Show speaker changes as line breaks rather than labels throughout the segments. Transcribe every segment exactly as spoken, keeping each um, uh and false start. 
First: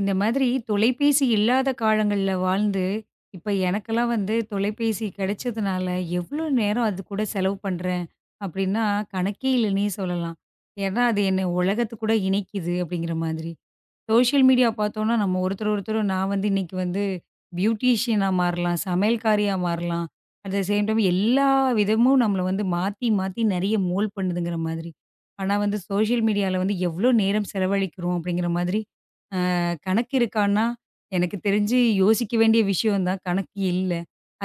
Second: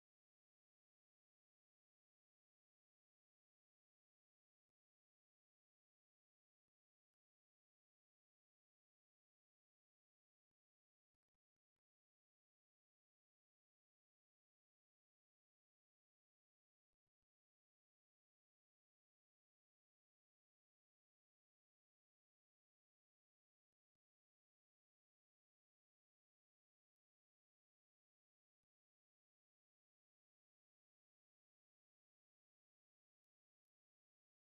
இந்த மாதிரி தொலைபேசி இல்லாத காலங்கள்ல வாழ்ந்து, இப்ப எனக்கெல்லாம் வந்து தொலைபேசி கிடைச்சதுனால, எவ்ளோ நேரம் அது கூட செலவு பண்றேன் அப்டின்னா, கணக்கே இல்லன்னே சொல்லலாம். ஏன்னா, அது என்ன உலகத்து கூட இணைக்குது அப்டிங்கிற மாதிரி. சோஷியல் மீடியா பார்த்தோம்னா, நம்ம ஒருத்தர் ஒருத்தர் நான் வந்து இன்னைக்கு வந்து பியூட்டிஷியனா மாறலாம், சமையல்காரியா மாறலாம். அட் த சேம் டைம் எல்லா விதமும் நம்மள வந்து மாத்தி மாத்தி நெறைய மோல்ட் பண்ணுதுங்கிற மாதிரி. ஆனா வந்து சோஷியல் மீடியால வந்து எவ்ளோ நேரம் செலவழிக்கிறோம் அப்டிங்கிற மாதிரி கணக்கு இருக்கான்னா, எனக்கு தெரிஞ்சு யோசிக்க வேண்டிய விஷயம் தான். கணக்கு இல்ல.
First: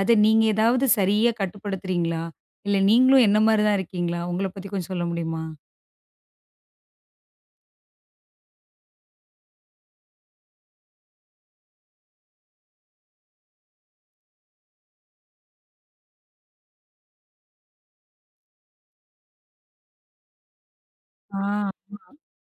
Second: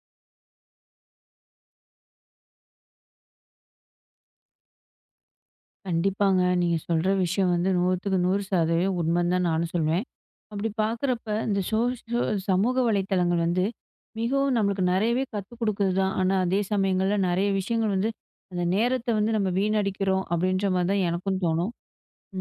அத நீங்க ஏதாவது சரியா கட்டுப்படுத்துறீங்களா? இல்ல நீங்களும் என்ன மாரி தான் இருக்கீங்களா? உங்கள பத்தி கொஞ்சம் சொல்ல முடியுமா?
கண்டிப்பாங்க. நீங்க சொல்ற விஷயம் வந்து நூற்றுக்கு நூறு சதவீதம் உண்மைன்னு தான் நானும் சொல்வேன். அப்படி பார்க்குறப்ப இந்த சோ சோ சமூக வலைத்தளங்கள் வந்து மிகவும் நம்மளுக்கு நெறையவே கத்துக் குடுக்குது தான். ஆனா, அதே சமயங்கள்ல நெறைய விஷயங்கள் வந்து அந்த நேரத்த வந்து நம்ம வீணடிக்கிறோம் அப்படின்ற மாரி தான் எனக்கும்
ஆ,
தோணும்.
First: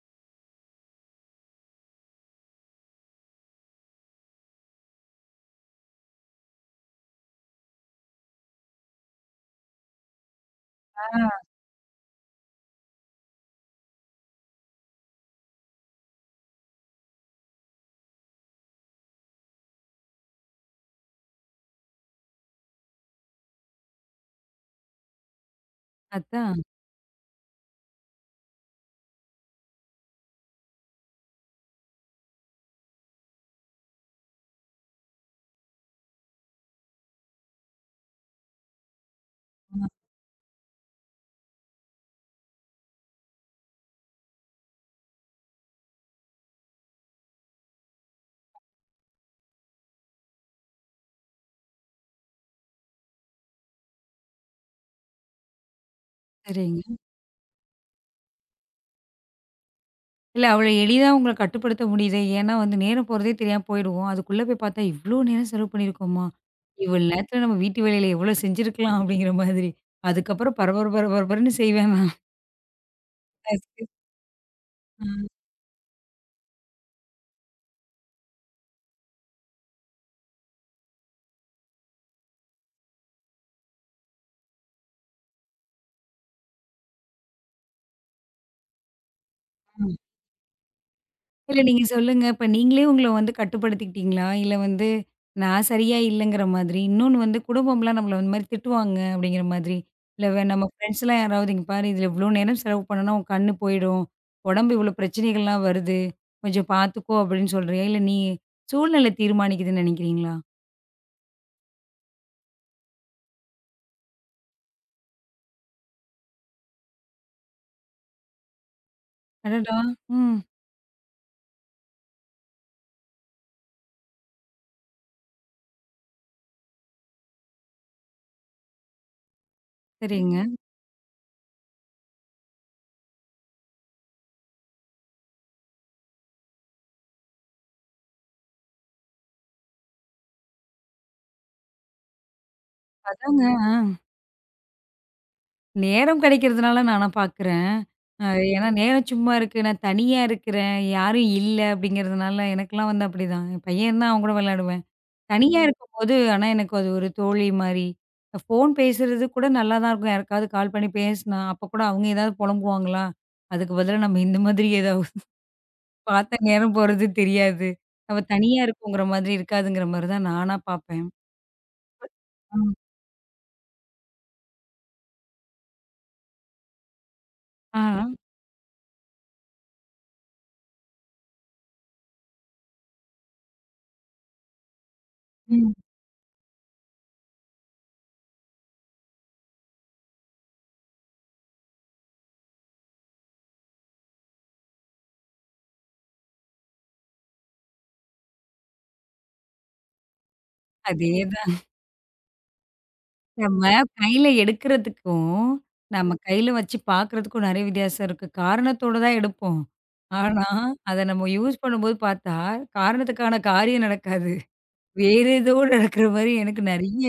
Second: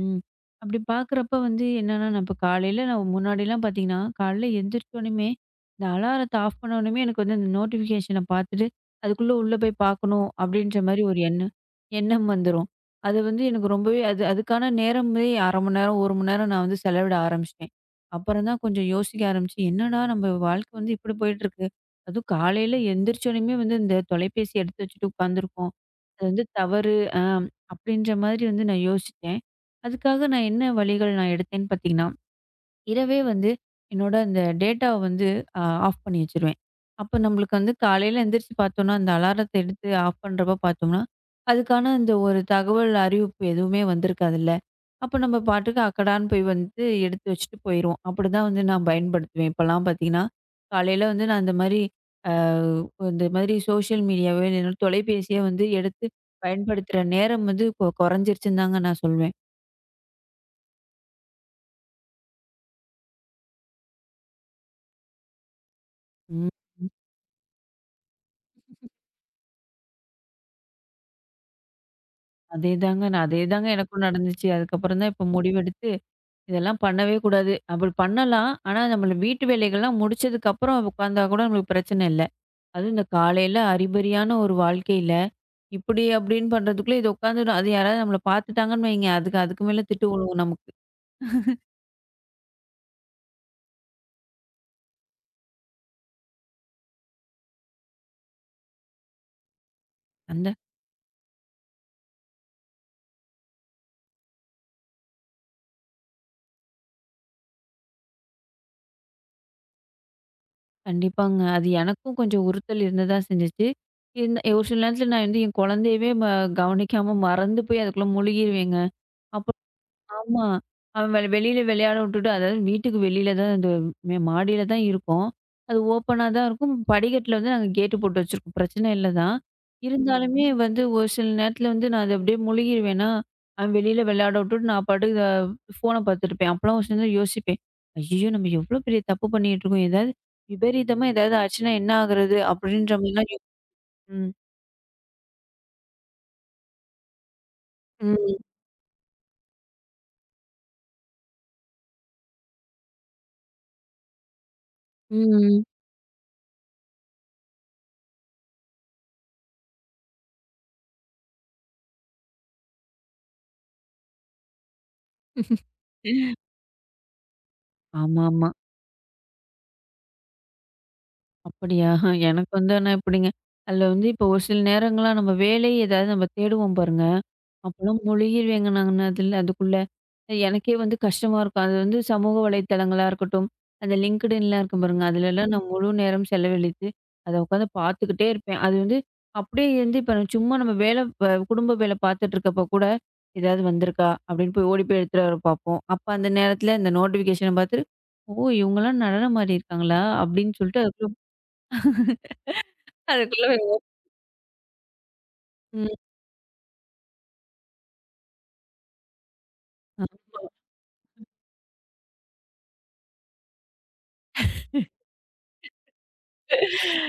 ம். அப்படி பார்க்குறப்ப வந்து என்னன்னா, நான் இப்ப காலையில நான் முன்னாடிலாம் பார்த்தீங்கன்னா, காலையில எந்திரிச்சோனயுமே, இந்த அலாரத்த ஆஃப் பண்ணோனயுமே எனக்கு வந்து அந்த நோட்டிஃபிகேஷன பார்த்துட்டு, அதுக்குள்ள உள்ள போய் பார்க்கணும் அப்படின்ற மாரி
ஆ,
ஒரு எண்ணம் எண்ணம் வந்துரும். அது வந்து எனக்கு ரொம்பவே அது அதுக்கான நேரமே அரை மணி நேரம், ஒரு மணி நேரம் நான் வந்து செலவிட ஆரம்பிச்சுட்டேன். அப்புறம் தான் கொஞ்சம் யோசிக்க ஆரம்பிச்சு, என்னடா நம்ம வாழ்க்கை வந்து இப்படி போயிட்டுருக்கு. அதுவும் காலையில எந்திரிச்சோனயுமே வந்து இந்த தொலைபேசி எடுத்து வச்சுட்டு உட்காந்துருக்கோம். அது வந்து
அதான்.
தவறு, அ அப்படின்ற மாதிரி வந்து நான் யோசிச்சேன். அதுக்காக நான் என்ன வழிகள் நான் எடுத்தேன்னு பார்த்தீங்கன்னா, இரவே வந்து என்னோட அந்த டேட்டாவ வந்து அ ஆஃப் பண்ணி வச்சுருவேன். அப்போ நம்மளுக்கு வந்து காலையில எந்திரிச்சு பார்த்தோம்னா, அந்த அலாரத்த
ஆ,
எடுத்து ஆஃப் பண்றப்ப பார்த்தோம்னா, அதுக்கான அந்த ஒரு தகவல் அறிவிப்பு எதுவுமே வந்திருக்காதுல்ல. அப்போ நம்ம பாட்டுக்கு அக்கடான்னு போய் வந்து எடுத்து வச்சுட்டு போயிருவோம். அப்படிதான் வந்து நான் பயன்படுத்துவேன். இப்போலாம் பார்த்தீங்கன்னா, காலையில வந்து நான் இந்த மாரி அ இந்த மாதிரி சோஷியல் மீடியாவோ, இல்லைனா தொலைபேசியோ வந்து எடுத்து
சரிங்க.
பயன்படுத்துற நேரம் வந்து கொ கொறைஞ்சிருச்சுன்னு தாங்க நான் சொல்வேன்.
இல்ல அவ்வளோ எளிதா உங்கள கட்டுப்படுத்த முடியுதே. ஏன்னா வந்து நேரம் போறதே தெரியாம போயிடுவோம். அதுக்குள்ள போய் பார்த்தா, இவ்ளோ நேரம் செலவு பண்ணியிருக்கோமா?
ம்.
இவ்வளோ நேரத்துல நம்ம வீட்டு வேலையில எவ்வளோ செஞ்சிருக்கலாம்? அப்படிங்கிற மாதிரி. அதுக்கப்புறம் பரபர பரபரன்னு செய்வேன்
அதேதாங்க. நான் அதேதாங்க எனக்கும் நடந்துச்சு. அதுக்கப்புறம் தான் இப்ப முடிவெடுத்து, இதெல்லாம் பண்ணவே கூடாது. அப்படி பண்ணலாம். ஆனா நம்மள வீட்டு வேலைகள்லாம் முடிச்சதுக்கப்புறம் உட்காந்தா கூட நம்மளுக்கு பிரச்சனை இல்ல. அதுவும் இந்த காலையில அறிபறியான ஒரு வாழ்க்கையில, இப்படி அப்படின்னு பண்றதுக்குள்ள இது உட்காந்துடும். அது யாராவது நம்மள பார்த்துட்டாங்கன்னு வைங்க, அதுக்கு அதுக்கு மேல
நான்.
திட்டு விழுவும் நமக்கு.
இல்ல நீங்க சொல்லுங்க. இப்ப நீங்களே உங்கள வந்து கட்டுப்படுத்திக்கிட்டீங்களா? இல்ல வந்து நான் சரியா இல்லங்கிற மாதிரி, இன்னொன்னு வந்து குடும்பம்லாம் நம்மள இந்த மாரி திட்டுவாங்க அப்படிங்கிற மாதிரி, இல்ல வே
அந்த
நம்ம ஃப்ரெண்ட்ஸ்லாம் யாராவது இங்க பாரு இதுல இவ்ளோ நேரம் செலவு பண்ணுனா உன் கண்ணு போயிடும். உடம்பு இவ்ளோ பிரச்சனைகள்லாம் வருது. கொஞ்சம் பார்த்துக்கோ அப்படின்னு சொல்றியா? இல்ல நீ சூழ்நிலை தீர்மானிக்குதுன்னு நெனைக்கிறீங்களா?
கண்டிப்பாங்க. அது எனக்கும் கொஞ்சம் உறுத்தல் இருந்ததா செஞ்சுச்சு. இருந்த ஒரு சில நேரத்துல நான் வந்து என் குழந்தையவே ம கவனிக்காம மறந்து போய் அதுக்குள்ள முழுகிருவேங்க. அப்ப
அடடா! ம்.
ஆமா. அவன் வெ வெளியில விளையாட விட்டுட்டு, அதாவது வீட்டுக்கு வெளியில தான் அந்த மே மாடியில தான் இருக்கும். அது ஓப்பனா தான் இருக்கும். படிக்கட்டில வந்து நாங்க கேட்டு போட்டு வச்சிருக்கோம். பிரச்சனை இல்ல தான். ம்.
சரிங்க.
இருந்தாலுமே வந்து ஒரு சில நேரத்தில வந்து நான் அது அப்படியே முழுகிருவேனா, அவன் வெளியில விளையாட விட்டுட்டு நான் பாட்டுக்கு அ ஃபோன பார்த்துட்டுருப்பேன். அப்பலாம் ஒரு சில நேரம் யோசிப்பேன். ஐய்யயோ! நம்ம எவ்வளோ பெரிய தப்பு பண்ணிட்டு இருக்கோம். ஏதாவது விபரீதமா ஏதாவது ஆச்சுன்னா என்ன ஆகுறது? அப்படின்ற மாதிரிலாம் யோ
அதாங்க. ஆ.
ம்.
நேரம் கிடைக்கிறதுனால நானா பார்க்குறேன்.
ம்.
அ ஏன்னா நேரம் சும்மா இருக்கு. நான் தனியா இருக்கிறேன். யாரும் இல்ல அப்படிங்கிறதுனால எனக்கெல்லாம் வந்து அப்படிதான். என் பையன் இருந்தா அவன் கூட விளையாடுவேன். தனியா
ம்.
ம். இருக்கும்போது ஆனா எனக்கு அது ஒரு தோழி மாரி. ஃபோன் பேசுறது கூட நல்லா தான் இருக்கும். யாருக்காவது கால் பண்ணி பேசினா, அப்ப கூட அவங்க ஏதாவது புலம்புவாங்களா? அதுக்கு பதிலா நம்ம இந்த மாதிரி ஏதாவது
ம்.
பார்த்தா நேரம் போறது தெரியாது. நம்ம
ஆமாமா.
தனியா இருக்கோங்கிற மாதிரி இருக்காதுங்கிற மாரி தான் நானா பார்ப்பேன்.
அப்படியா? எனக்கு
ஆ.
வந்து ஆனா இப்படிங்க. அதில வந்து இப்போ ஒரு சில நேரங்கள்லாம் நம்ம வேலை ஏதாவது நம்ம தேடுவோம் பாருங்க.
ஆ.
அப்போலாம் முழுகிருவேங்க நானு அதில அதுக்குள்ள. எனக்கே வந்து கஷ்டமா இருக்கும். அது வந்து சமூக வலைத்தளங்களா இருக்கட்டும், அந்த லிங்க்டுன்லாம் இருக்கும் பாருங்க. அதுலலாம் நான்
ம்.
முழு நேரம் செலவழித்து அத உட்காந்து பார்த்துக்கிட்டே இருப்பேன். அது வந்து அப்படியே இருந்து இப்போ சும்மா நம்ம வேலை ப குடும்ப வேலை பார்த்துட்டு இருக்கப்போ கூட, ஏதாவது வந்திருக்கா? அப்படின்னு போய் ஓடி போய் எடுத்துட்டு வர பார்ப்போம். அப்போ அந்த நேரத்தில இந்த நோட்டிஃபிகேஷன பார்த்துட்டு, ஓ! இவங்கலாம் நடனம் ஆடியிருக்காங்களா? அப்படின்னு சொல்லிட்டு
அதே
அதுக்குள்ள அதுக்குள்ள
நம்ம கையில எடுக்கிறதுக்கும்,
ம்.
நம்ம கையில வச்சு பார்க்கறதுக்கும் நெறைய வித்தியாசம் இருக்கு. காரணத்தோட தான் எடுப்போம்.
ஆமா.
ஆனா, அத நம்ம யூஸ் பண்ணும்போது பார்த்தா, காரணத்துக்கான காரியம் நடக்காது. வேற ஏதோ நடக்கிற மாரி எனக்கு நெறைய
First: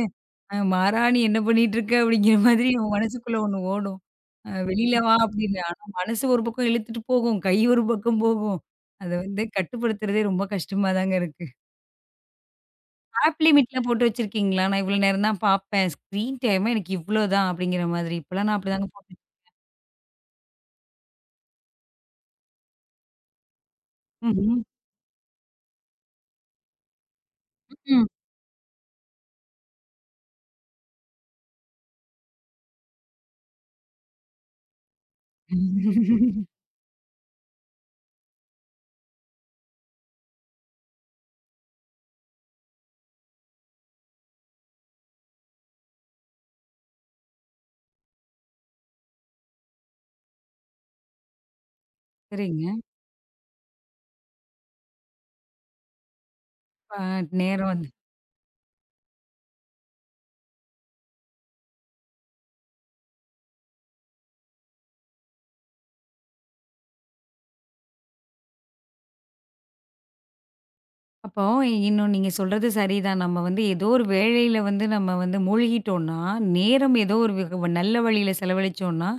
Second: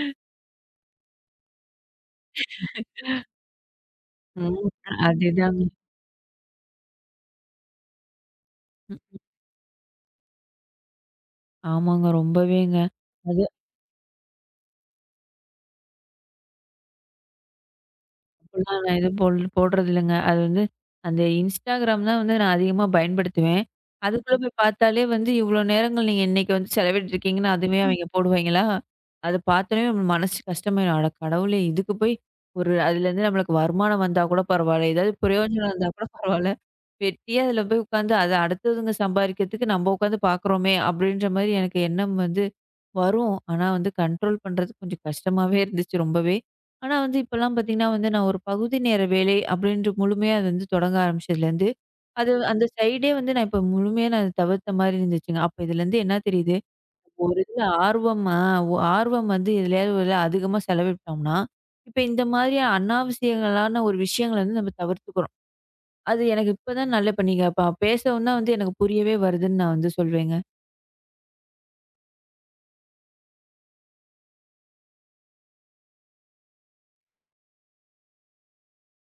அ "மாறா நீ என்ன பண்ணிட்டு இருக்க?" அப்படிங்கிற மாதிரி நம்ம மனசுக்குள்ள ஒண்ணு ஓடும். அ
ம்.
"வெளியில வா" அப்படின்னு.
அதேதாங்க.
ஆனா மனசு ஒரு பக்கம் இழுத்துட்டு போகும். கை ஒரு பக்கம் போகும். அத
ம்.
வந்து கட்டுப்படுத்துறதே ரொம்ப கஷ்டமா தாங்க இருக்கு.
ஆமாங்க ரொம்பவேங்க.
ஆப்
அது
லிமிட்ல போட்டு வச்சிருக்கீங்களா? நான் இவ்வளோ நேரம் தான் பாப்பேன். ஸ்க்ரீன் டைமே எனக்கு இவ்ளோ தான் அப்படிங்கிற மாதிரி. இப்பலாம் நான்
இப்பலாம்
அப்படிதாங்க
நான்
போட்டு
எதுவும் போல் போடுறதில்லங்க. அது வந்து அந்த Instagram தான் வந்து நான் அதிகமா பயன்படுத்துவேன். அதுக்குள்ள ம். போய்
ம்ஹ்ம்.
பார்த்தாலே வந்து இவ்ளோ நேரங்கள் நீங்க இன்னைக்கு வந்து செலவிட்டுருக்கீங்கன்னு அதுவே ம். அவைங்க
ம்.
போடுவாய்ங்களா? அத பார்த்தோனே மனசு கஷ்டமாயிடும். அட கடவுளே! இதுக்கு போய் ஒரு அதுலேருந்து நம்மளுக்கு வருமானம் வந்தா கூட பரவால்ல. ஏதாவது பிரயோஜனம் இருந்தா கூட பரவால்ல. வெட்டியா அதில போய் உட்காந்து அத அடுத்தவங்க சம்பாதிக்கிறதுக்கு நம்ம உட்காந்து பார்க்குறோமே! அப்படின்ற மாரி எனக்கு எண்ணம் வந்து வரும். ஆனா வந்து கண்ட்ரோல் பண்றது கொஞ்சம் கஷ்டமாவே இருந்துச்சு ரொம்பவே. ஆனா வந்து இப்பலாம் பார்த்தீங்கன்னா வந்து, நான் ஒரு பகுதி நேர வேலை அப்படின்ட்டு முழுமையா அது வந்து தொடங்க ஆரம்பிச்சதுலேருந்து, அது அந்த
சரிங்க.
சைடே வந்து நான் இப்போ முழுமையா நான் தவிர்த்த மாரி இருந்துச்சுங்க. அப்ப இதுலேருந்து என்ன தெரியுது,
அ
ஒரு இதுல
நேரம் வந்து
ஆர்வம் ஆ ஒ- ஆர்வம் வந்து எதுலயாவது ஒரு அதிகமா செலவிட்டோம்னா, இப்ப இந்த மாதிரியான அனாவசியங்களான ஒரு விஷயங்கள வந்து நம்ம தவிர்த்துக்கிறோம். அது எனக்கு இப்பதான் நல்ல இப்ப நீங்க ப பேசவும் தான் வந்து எனக்கு புரியவே வருதுன்னு நான் வந்து சொல்வேங்க.
அப்போ இன்னும் நீங்க சொல்றது சரிதான். நம்ம வந்து ஏதோ ஒரு வேலையில வந்து நம்ம வந்து மூழ்கிட்டோம்னா, நேரம் ஏதோ ஒரு வ நல்ல வழியில செலவழிச்சோம்னா,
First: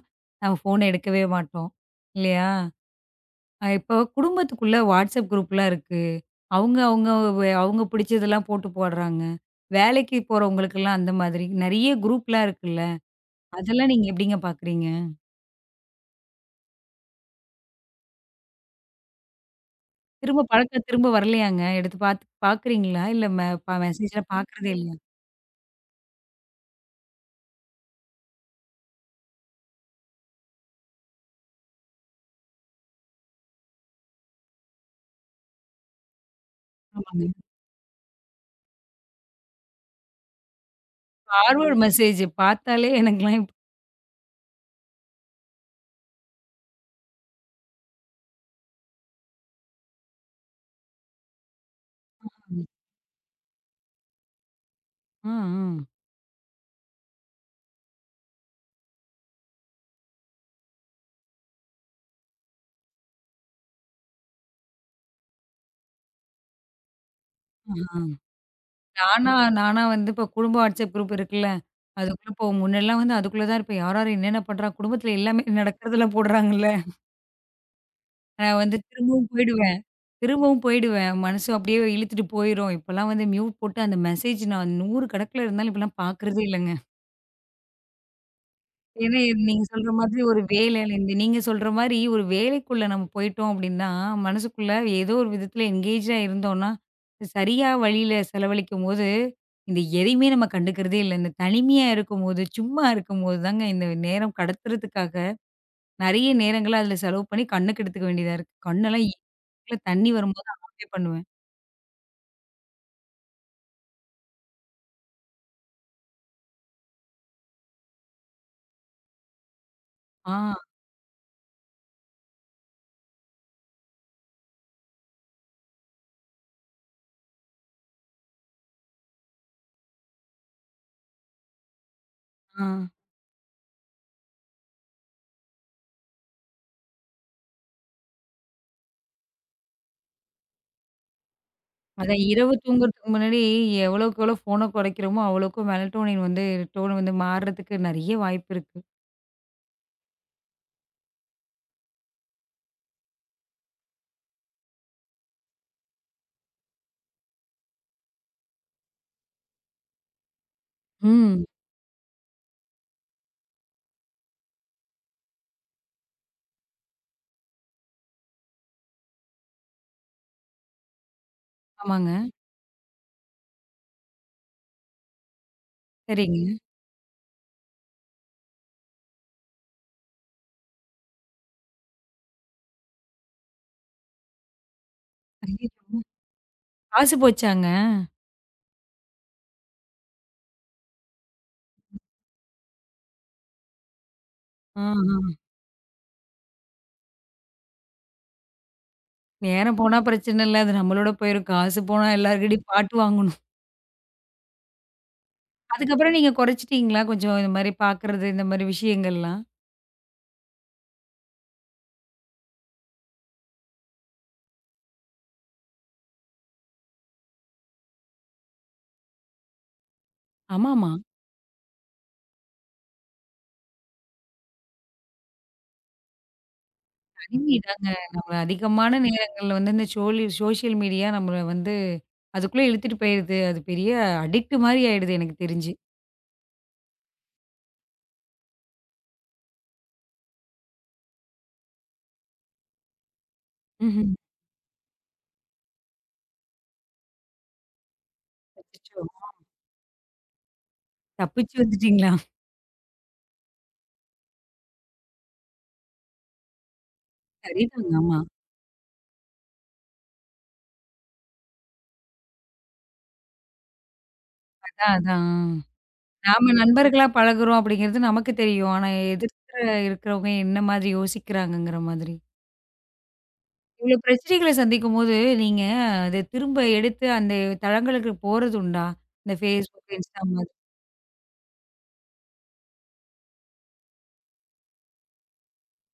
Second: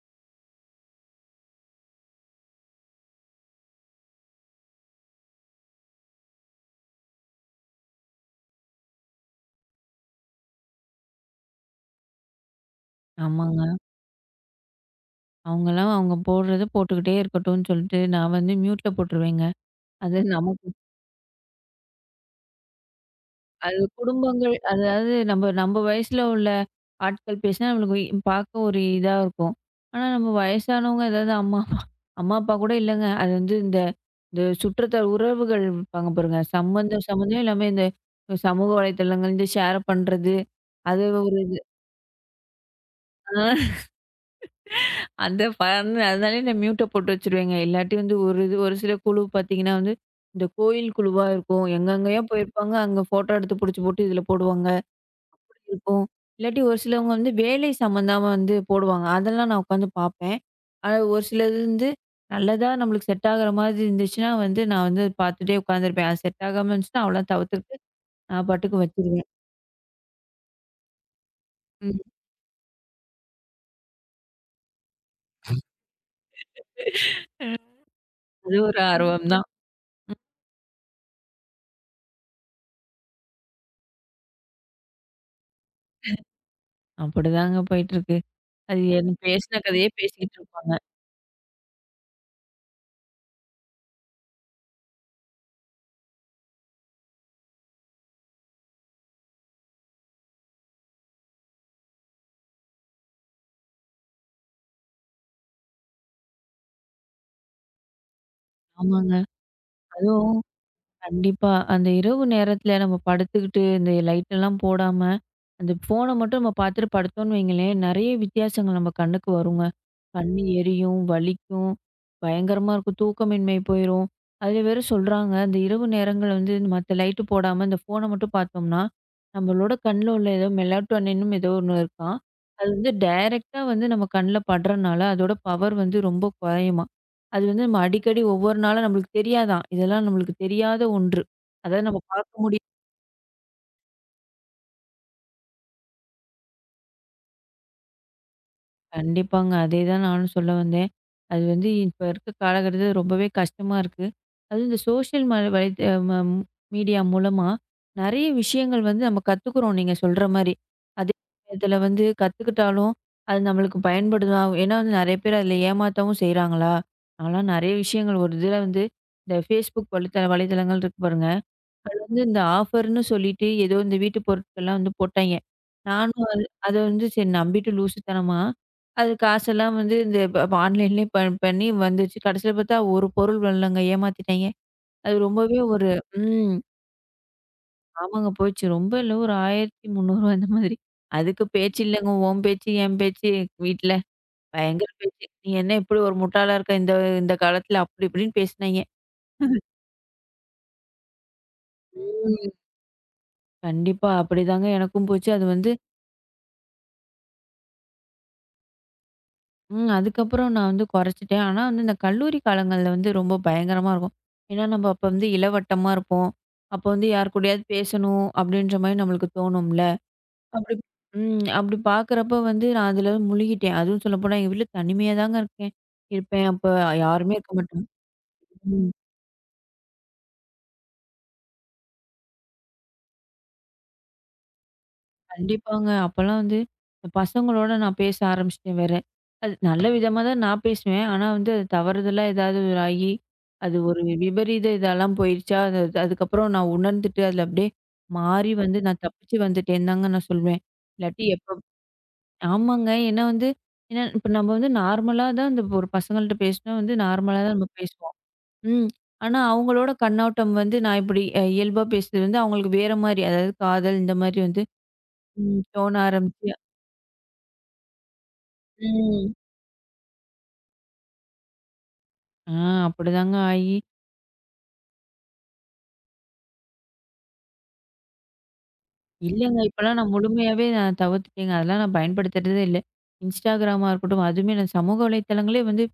நம்ம ஃபோன எடுக்கவே மாட்டோம். இல்லையா? அ இப்போ குடும்பத்துக்குள்ள வாட்ஸ்அப் குரூப்லாம் இருக்கு. அவங்க, அவங்க வ அவங்க பிடிச்சதெல்லாம் போட்டு போடுறாங்க. வேலைக்கு போறவங்களுக்கெல்லாம் அந்த மாதிரி நெறைய குரூப்லாம் இருக்குல்ல.
ஆமாங்க.
அதெல்லாம் நீங்க எப்படிங்க பார்க்குறீங்க?
அவங்கலாம் அவங்க போடுறத போட்டுக்கிட்டே இருக்கட்டும்னு சொல்லிட்டு, நான் வந்து மியூட்ல போட்டுருவேங்க. அது
திரும்ப
நம்ம
பழக்கம் திரும்ப வரலையாங்க? எடுத்து பார்த்து பார்க்குறீங்களா? இல்ல மெ ப
அது
மெசேஜ்லாம்
குடும்பங்கள்
பார்க்குறதே இல்லையா?
அதாவது நம்ம நம்ம வயசுல உள்ள ஆட்கள் பேசினா நம்மளுக்கு இ பார்க்க ஒரு இதா இருக்கும். ஆனா நம்ம வயசானவங்க ஏதாவது அம்மா, அப்பா அம்மா, அப்பா கூட இல்லங்க. அது வந்து இந்த இந்த சுற்றத்தார் உறவுகள் இருப்பாங்க பாருங்க. சம்பந்தம்
ஆமாங்க.
சம்பந்தம் எல்லாமே இந்த சமூக வலைதளங்கள் இந்த ஷேர் பண்றது. அது ஒரு இது.
ஃபார்வர்ட் மெசேஜ் பார்த்தாலே எனக்கெல்லாம் இப்ப
ஆ அந்த ஃபன் அதனாலயே நான் மியூட்ட போட்டு வச்சுருவேங்க. இல்லாட்டி வந்து ஒரு இது ஒரு சில குழு பார்த்தீங்கன்னா வந்து, இந்த கோயில் குழுவா இருக்கும். எங்கெங்கேயோ போயிருப்பாங்க. அங்க ஃபோட்டோ எடுத்து புடிச்சு போட்டு இதில போடுவாங்க.
ஆ, ஆ.
இருக்கும். இல்லாட்டி ஒரு சிலவங்க வந்து வேலை சம்மந்தமா வந்து போடுவாங்க. அதெல்லாம் நான் உட்காந்து பார்ப்பேன். ஆனா ஒரு சிலது வந்து நல்லதா நம்மளுக்கு செட் ஆகுற மாதிரி இருந்துச்சுன்னா வந்து, நான் வந்து பார்த்துட்டே உட்காந்துருப்பேன். அது செட் ஆகாம இருந்துச்சுன்னா அவ்வளோதான் தவிர்த்துட்டு
ஆஹா.
நான் பாட்டுக்கு வச்சுருவேன்.
நானா நானா வந்து இப்போ குடும்ப வாட்ஸ்அப் குரூப் இருக்குல்ல.
ம்.
அதுக்குள்ள இப்போ முன்னெல்லாம் வந்து அதுக்குள்ள தான் இருப்பேன். யார் யார் என்னென்ன பண்றா குடும்பத்தில எல்லாமே நடக்கிறதெல்லாம் போடுறாங்கல்ல. நான்
அது
வந்து
ஒரு
திரும்பவும்
ஆர்வம் தான்.
போயிடுவேன். திரும்பவும் போயிடுவேன். மனசு அப்படியே இழுத்துட்டு போயிரும். இப்பலாம் வந்து மியூட் போட்டு அந்த மெசேஜ் நான் நூறு கணக்குல இருந்தாலும் இப்பலாம் பார்க்குறதே இல்லங்க.
அப்படிதாங்க போயிட்டுருக்கு. அது என்
ஏன்னா இது
பேசின
நீங்க
கதையே
சொல்ற மாதிரி
பேசிக்கிட்டு
ஒரு
இருப்பாங்க.
வேலையில இந்த நீங்க சொல்ற மாரி ஒரு வேலைக்குள்ள நம்ம போயிட்டோம் அப்படின்னா, மனசுக்குள்ள ஏதோ ஒரு விதத்துல என்கேஜா இருந்தோம்னா, இது சரியா வழியில செலவழிக்கும்போது, இந்த எதையுமே நம்ம கண்டுக்கிறதே இல்ல. இந்த தனிமையா இருக்கும்போது, சும்மா இருக்கும்போது தாங்க இந்த நேரம் கடத்துறதுக்காக நெறைய நேரங்கள அதுல செலவு பண்ணி கண்ண கெடுத்துக்க வேண்டியதா இருக்கு. கண்ணெல்லாம்
ஆமாங்க.
ஈ- தண்ணி
அதுவும்
வரும்போது ஆஃபே பண்ணுவேன்.
கண்டிப்பா. அந்த இரவு நேரத்துல நம்ம படுத்துக்கிட்டு, இந்த லைட் எல்லாம் போடாம, அந்த ஃபோன மட்டும் நம்ம பாத்துட்டு படுத்தோம்ன்னு வைங்களேன், நெறைய வித்தியாசங்கள் நம்ம கண்ணுக்கு வருங்க. கண்ணு
ஆ,
எரியும், வலிக்கும், பயங்கரமா இருக்கும். தூக்கமின்மை போயிரும். அதுல வேற சொல்றாங்க, அந்த இரவு நேரங்கள்ல வந்து மத்த லைட்டு போடாம இந்த ஃபோன மட்டும் பாத்தோம்னா, நம்மளோட கண்ல உள்ள ஏதோ மெலாட்டோனின்னும் ஏதோ ஒண்ணு இருக்காம்.
ஆ.
அது வந்து டைரக்ட்டா வந்து நம்ம கண்ல படுறனால, அதோட பவர் வந்து ரொம்ப குறையுமாம். அது வந்து நம்ம அடிக்கடி ஒவ்வொரு நாளும் நம்மளுக்கு தெரியாதாம். இதெல்லாம் நம்மளுக்கு தெரியாத ஒன்று. அதாவது நம்ம
அதான்
பார்க்க
இரவு
முடியும்.
தூங்குறதுக்கு முன்னாடி எவ்வளோக்கு எவ்வளோ ஃபோன குறைக்கிறோமோ, அவ்வளோக்கும் மெலட்டோனின் வந்து டோன் வந்து மாறுறதுக்கு நெறைய வாய்ப்பு இருக்கு.
கண்டிப்பாங்க. அதேதான் நானும் சொல்ல வந்தேன். அது வந்து இப்ப இருக்க காலகட்டத்தில ரொம்பவே கஷ்டமா இருக்கு. அதுவும் இந்த சோஷியல் ம வலைத ம மீடியா மூலமா நெறைய விஷயங்கள் வந்து நம்ம கத்துக்குறோம் நீங்க சொல்ற மாரி. அதே
ம்.
நேரத்தில வந்து கத்துக்கிட்டாலும், அது நம்மளுக்கு பயன்படுதா? ஏன்னா வந்து நெறைய பேர் அதில ஏமாத்தவும் செய்றாங்களா? நான்லாம் நெறைய விஷயங்கள் ஒரு இதில வந்து இந்த Facebook வலைத்த வலைதளங்கள் இருக்கு பாருங்க. பொருட்கள்
ஆமாங்க.
வந்து இந்த ஆஃபர்ன்னு சொல்லிட்டு, ஏதோ இந்த வீட்டு பொருட்கள்லாம் வந்து போட்டாய்ங்க. நானும்
சரிங்க.
அது அத வந்து சரி நம்பிட்டு லூசுத்தனமா, அது காசெல்லாம் வந்து இந்த ப ப ஆன்லைன்லேயே ப பண்ணி வந்துச்சு. கடைசியில பார்த்தா ஒரு பொருள் வரலங்க. ஏமாத்திட்டாய்ங்க. அது ரொம்பவே ஒரு
ஐயய்யோ!
ம்.
காசு போச்சாங்க?
ஆமாங்க போச்சு. ரொம்ப இல்ல ஒரு ஆயிரத்து முந்நூறு அந்த மாதிரி. அதுக்கு பேச்சு இல்லங்க. உன் பேச்சு, என் பேச்சு வீட்ல பயங்கர
ஆஹா.
பேச்சு. "நீ என்ன இப்படி ஒரு முட்டாளா இருக்க? இந்த இந்த காலத்துல" அப்படி இப்படின்னு பேசினாய்ங்க.
நேரம் போனா பிரச்சனை இல்ல. அது நம்மளோட போயிரும். காசு போனா
ம்.
எல்லார்கிட்டயும் பாட்டு வாங்கணும்.
கண்டிப்பா. அப்படிதாங்க எனக்கும் போச்சு. அது வந்து
அதுக்கப்புறம் நீங்க குறைச்சிட்டீங்களா? கொஞ்சம் இந்த மாரி பார்க்குறது, இந்த மாரி விஷயங்கள்லாம்?
ம். அதுக்கப்புறம் நான் வந்து குறைச்சுட்டேன். ஆனா வந்து இந்த கல்லூரி காலங்கள்ல வந்து ரொம்ப பயங்கரமா இருக்கும். ஏன்னா, நம்ம அப்ப வந்து இளவட்டமா இருப்போம். அப்ப வந்து யார் கூடயாவது பேசணும் அப்படின்ற மாரி நம்மளுக்கு தோணும்ல. அப்படி
ஆமாமா.
ம். அப்படி பார்க்குறப்ப வந்து நான் அதில முழுகிட்டேன். அதுவும் சொல்லப்போனா எங்க வீட்ல தனிமையா தாங்க இருக்கேன் இருப்பேன். அப்ப யாருமே இருக்க
கணினி
மாட்டாங்க.
தாங்க. நம்மள
ம்.
அதிகமான நேரங்கள்ல வந்து இந்த சோலி சோசியல் மீடியா நம்மள வந்து அதுக்குள்ள இழுத்துட்டு போயிருது. அது பெரிய அடிக்ட் மாரி ஆயிடுது எனக்கு தெரிஞ்சு.
கண்டிப்பாங்க. அப்பலாம் வந்து இந்த பசங்களோட நான் பேச ஆரம்பிச்சுட்டேன் வேற. அது நல்ல விதமா தான் நான் பேசுவேன். ஆனா வந்து அது தவறுதலா ஏதாவது ஒரு ஆகி, அது ஒரு
ம்ஹ்ம்.
விபரீத இதெல்லாம் போயிருச்சா, அது அதுக்கப்புறம் நான் உணர்ந்துட்டு அதில அப்படியே மாறி வந்து
அச்சச்சோ!
நான் தப்பிச்சு வந்துட்டேன்னு தாங்க நான் சொல்வேன். இல்லாட்டி
தப்பிச்சு
எப்ப
வந்துட்டீங்களா?
ஆமாங்க. ஏன்னா வந்து ஏன்னா இப்ப நம்ம வந்து நார்மலா தான் இந்த ஒரு பசங்கள்ட்ட பேசினா வந்து நார்மலா தான் நம்ம
சரிதாங்க.
பேசுவோம்.
ஆமா.
ம். ஆனா அவங்களோட கண்ணோட்டம் வந்து நான் இப்படி அஹ், இயல்பா பேசுறது வந்து அவங்களுக்கு வேற மாரி, அதாவது காதல் இந்த மாரி வந்து
அதான், அதான்.
ம் தோண ஆரம்பிச்சு
நாம நண்பர்களா பழகுறோம் அப்படிங்கிறது நமக்கு தெரியும். ஆனா
ம்.
எதிர்க்க இருக்கிறவங்க என்ன மாதிரி யோசிக்கிறாங்கங்கிற மாதிரி.
ஆ அப்படிதாங்க ஆயி,
இவ்வளோ பிரச்சனைகள சந்திக்கும்போது, நீங்க அத திரும்ப எடுத்து அந்த தளங்களுக்கு போறது உண்டா? இந்த
இல்லங்க
Facebook,
இப்பலாம் நான்
Insta மாதிரி.
முழுமையாவே நான் தவிர்த்துட்டேங்க. அதெல்லாம் நான் பயன்படுத்துறதே இல்ல. Instagramமா இருக்கட்டும், அதுவுமே நான் சமூக வலைத்தளங்களே வந்து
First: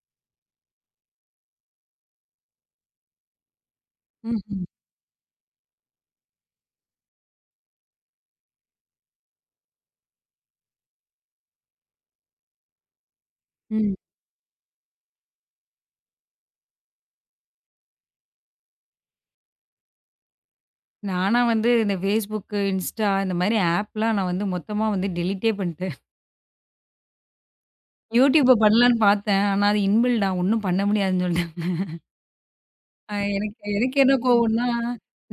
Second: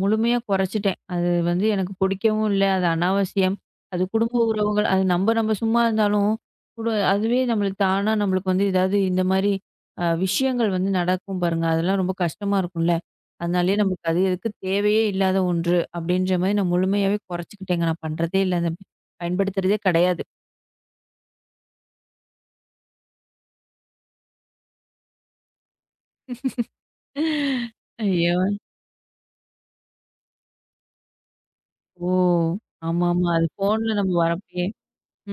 முழுமையா குறைச்சுட்டேன். அது வந்து எனக்கு பிடிக்கவும் இல்ல. அது அனாவசியம். அது குடும்ப ம்.
ம்ஹ்ம்.
உறவுகள் அது நம்ப நம்ப சும்மா இருந்தாலும், கூட அதுவே நம்மளுக்கு தானா நம்மளுக்கு வந்து ஏதாவது இந்த மாரி அ விஷயங்கள் வந்து நடக்கும் பாருங்க. அதெல்லாம் ரொம்ப கஷ்டமா இருக்கும்ல. அதனாலயே ம்.
ம்.
நமக்கு அது எதுக்கு தேவையே இல்லாத ஒன்று. அப்படின்ற மாரி நான் முழுமையாவே குறைச்சுக்கிட்டேங்க. நான் பண்றதே இல்ல. அத பயன்படுத்துறதே கிடையாது.
நானா வந்து இந்த Facebook, Insta இந்த மாரி ஆப்லாம் நான் வந்து மொத்தமா வந்து டெலீட்டே பண்ணிட்டேன்.
ஐயோ!
YouTube பண்ணலான்னு பார்த்தேன். ஆனா அது இன்பில்டா ஒண்ணும் பண்ண முடியாதுன்னு சொல்லிட்டு
ஓ!
அ
ஆமாமா. அது
எனக்கு எனக்கு
ஃபோன்ல
என்ன
நம்ம
கோவம்னா,
வரப்பயே.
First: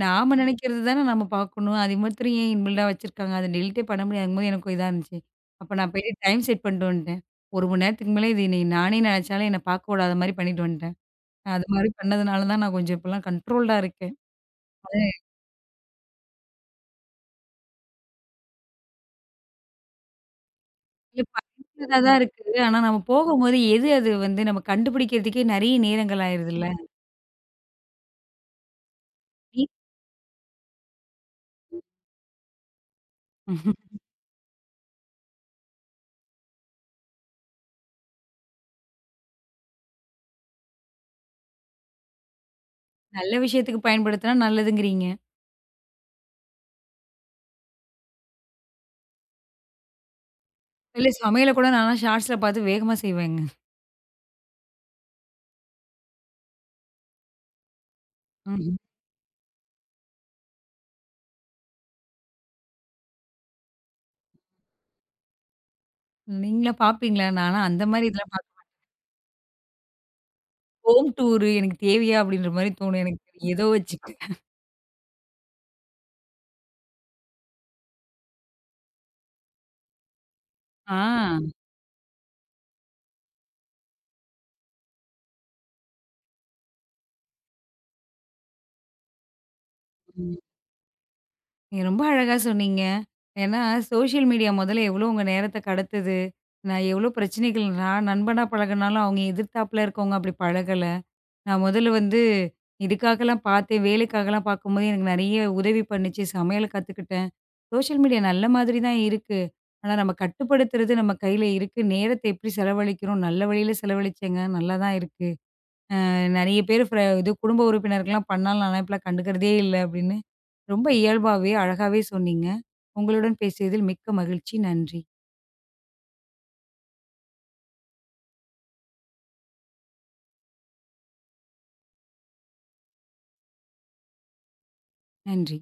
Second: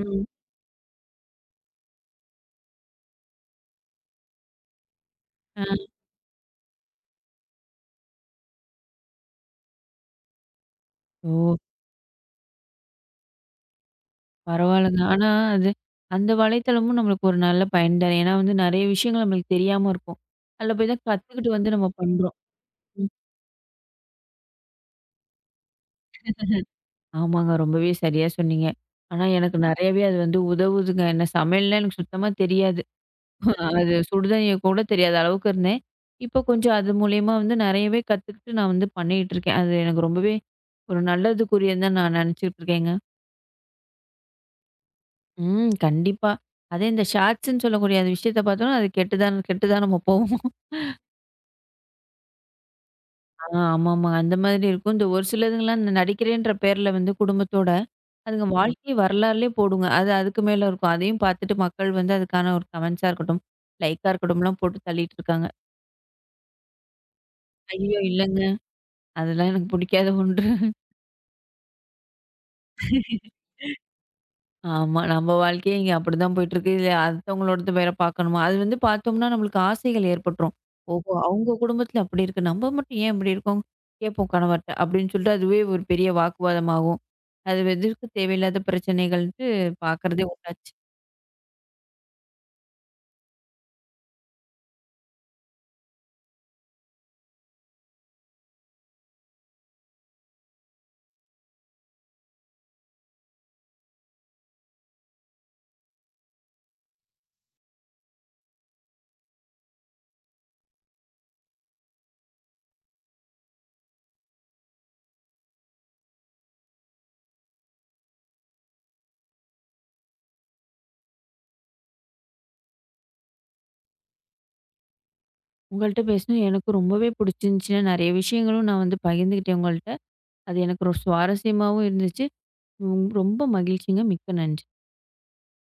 ம்.
நாம நினைக்கிறது தானே நம்ம பார்க்கணும். அது மாத்திரம் ஏன் இன்பில்டா வச்சிருக்காங்க. அத டெலிட்டே பண்ண முடியாதுங்கும்போது எனக்கு இதா இருந்துச்சு.
அ.
அப்ப நான் போயிட்டு டைம் செட் பண்ணிட்டு வந்துட்டேன். ஒரு மணி நேரத்துக்கு மேல இது என்னை நானே நினைச்சாலும் என்ன பார்க்க விடாத மாரி பண்ணிட்டு வந்துட்டேன்.
ஓ!
அது மாரி பண்ணதுனால தான் நான் கொஞ்சம் இப்பலாம் கண்ட்ரோல்டா இருக்கேன். அது
பரவால்லங்க. ஆனா, அது அந்த வலைத்தளமும் நம்மளுக்கு ஒரு நல்ல பயன் தான். ஏன்னா வந்து நெறைய விஷயங்கள் நம்மளுக்கு தெரியாம இருக்கும். அதில போய் தான்
இல்ல
கத்துக்கிட்டு வந்து நம்ம
பயனுள்ளதா தான்
பண்றோம்.
இருக்கு. ஆனா நம்ம
ம்.
போகும்போது எது அது வந்து நம்ம கண்டுபிடிக்கிறதுக்கே நெறைய நேரங்கள் ஆயிருதுல்ல.
ஆமாங்க. ரொம்பவே சரியா சொன்னீங்க. ஆனா எனக்கு நெறையவே அது வந்து உதவுதுங்க. என்ன சமையல்னா எனக்கு சுத்தமா தெரியாது.
ம்.
அது சுடுதண்ணிய கூட தெரியாத அளவுக்கு இருந்தேன். இப்போ கொஞ்சம் அது மூலியமா வந்து நெறையவே கத்துக்கிட்டு நான் வந்து பண்ணிகிட்டு இருக்கேன். அது எனக்கு ரொம்பவே ஒரு நல்லதுக்குரியதுன்னு தான் நான் நெனச்சுட்டு இருக்கேங்க.
நல்ல விஷயத்துக்கு பயன்படுத்தினா நல்லதுங்கிறீங்க.
ம். கண்டிப்பா. அதே இந்த ஷார்ட்ஸ்ன்னு சொல்லக்கூடிய அந்த விஷயத்த பார்த்தோம்னா, அது கெட்டு தான் கெட்டு தான் நம்ம போவோம்.
இல்ல சமையல கூட நான்லாம் ஷார்ட்ஸ்ல பார்த்து வேகமா செய்வேங்க.
ஆ ஆமாமா. அந்த மாதிரி இருக்கும். இந்த ஒரு சிலதுங்கலாம் இந்த நடிக்கிறேன்ற பேர்ல வந்து குடும்பத்தோட, அதுங்க ம். வாழ்க்கை வரலாறுலயே போடுங்க. அது அதுக்கு மேல இருக்கும். அதையும் பார்த்துட்டு மக்கள் வந்து அதுக்கான ஒரு கமெண்ட்ஸா இருக்கட்டும், லைக்கா இருக்கட்டும்லாம் போட்டு தள்ளிட்டு இருக்காங்க.
நீங்களா பார்ப்பீங்களா? நான்லாம் அந்த
ஐயோ!
மாரி இதெல்லாம்
இல்லங்க.
பார்க்க
அதெல்லாம் எனக்கு பிடிக்காத ஒன்று.
ஹோம் டூரு எனக்கு தேவையா? அப்படின்ற மாரி தோணும் எனக்கு. ஏதோ வச்சுட்டு.
ஆமா. நம்ம வாழ்க்கையே இங்க அப்படிதான் போயிட்டுருக்கு. இதுல அடுத்தவங்களோடது வேற பார்க்கணுமா? அது வந்து பார்த்தோம்னா நம்மளுக்கு ஆசைகள் ஏற்பட்டுரும்.
ஆ.
ஓஹோ! அவங்க குடும்பத்துல அப்படி இருக்கு. நம்ம மட்டும் ஏன் இப்படி இருக்கோம்? கேட்போம் கணவர்ட்ட. அப்படின்னு சொல்லிட்டு அதுவே ஒரு பெரிய வாக்குவாதமாகும். அது எதற்கு தேவையில்லாத பிரச்சனைகள்ன்ட்டு பார்க்கறதே
ம்.
உண்டாச்சு.
நீங்க ரொம்ப அழகா சொன்னீங்க. ஏன்னா, சோஷியல் மீடியா முதல்ல எவ்வளோ உங்க நேரத்த கடத்துது. நான் எவ்வளோ பிரச்சனைகள் நான் நண்பனா பழகுனாலும், அவங்க எதிர்த்தாப்புல இருக்கவங்க அப்படி பழகல. நான் முதல்ல வந்து இதுக்காகலாம் பார்த்தேன். வேலைக்காகலாம் பார்க்கும்போது எனக்கு நெறைய உதவி பண்ணுச்சு. சமையல் கத்துக்கிட்டேன். சோஷியல் மீடியா நல்ல மாதிரி தான் இருக்கு. ஆனா நம்ம கட்டுப்படுத்துறது நம்ம கையில இருக்கு. நேரத்த எப்படி செலவழிக்கிறோம்? நல்ல வழியில செலவழிச்சேங்க. நல்லா தான் இருக்கு. அ நெறைய பேர் ஃப்ர இது குடும்ப உறுப்பினருக்கெல்லாம் பண்ணாலும் நான்லாம் இப்பலாம் கண்டுக்கிறதே இல்ல அப்படின்னு ரொம்ப இயல்பாவே, அழகாவே சொன்னீங்க. உங்களுடன் பேசியதில் மிக்க மகிழ்ச்சி. நன்றி.
உங்கள்ட்ட பேசினது எனக்கு ரொம்பவே பிடிச்சிருந்துச்சுங்க. நெறைய விஷயங்களும் நான் வந்து பகிர்ந்துக்கிட்டேன் உங்கள்ட்ட. அது எனக்கு ஒரு சுவாரஸ்யமாவும் இருந்துச்சு. ரொம் ரொம்ப மகிழ்ச்சிங்க. மிக்க நன்றி.
நன்றி.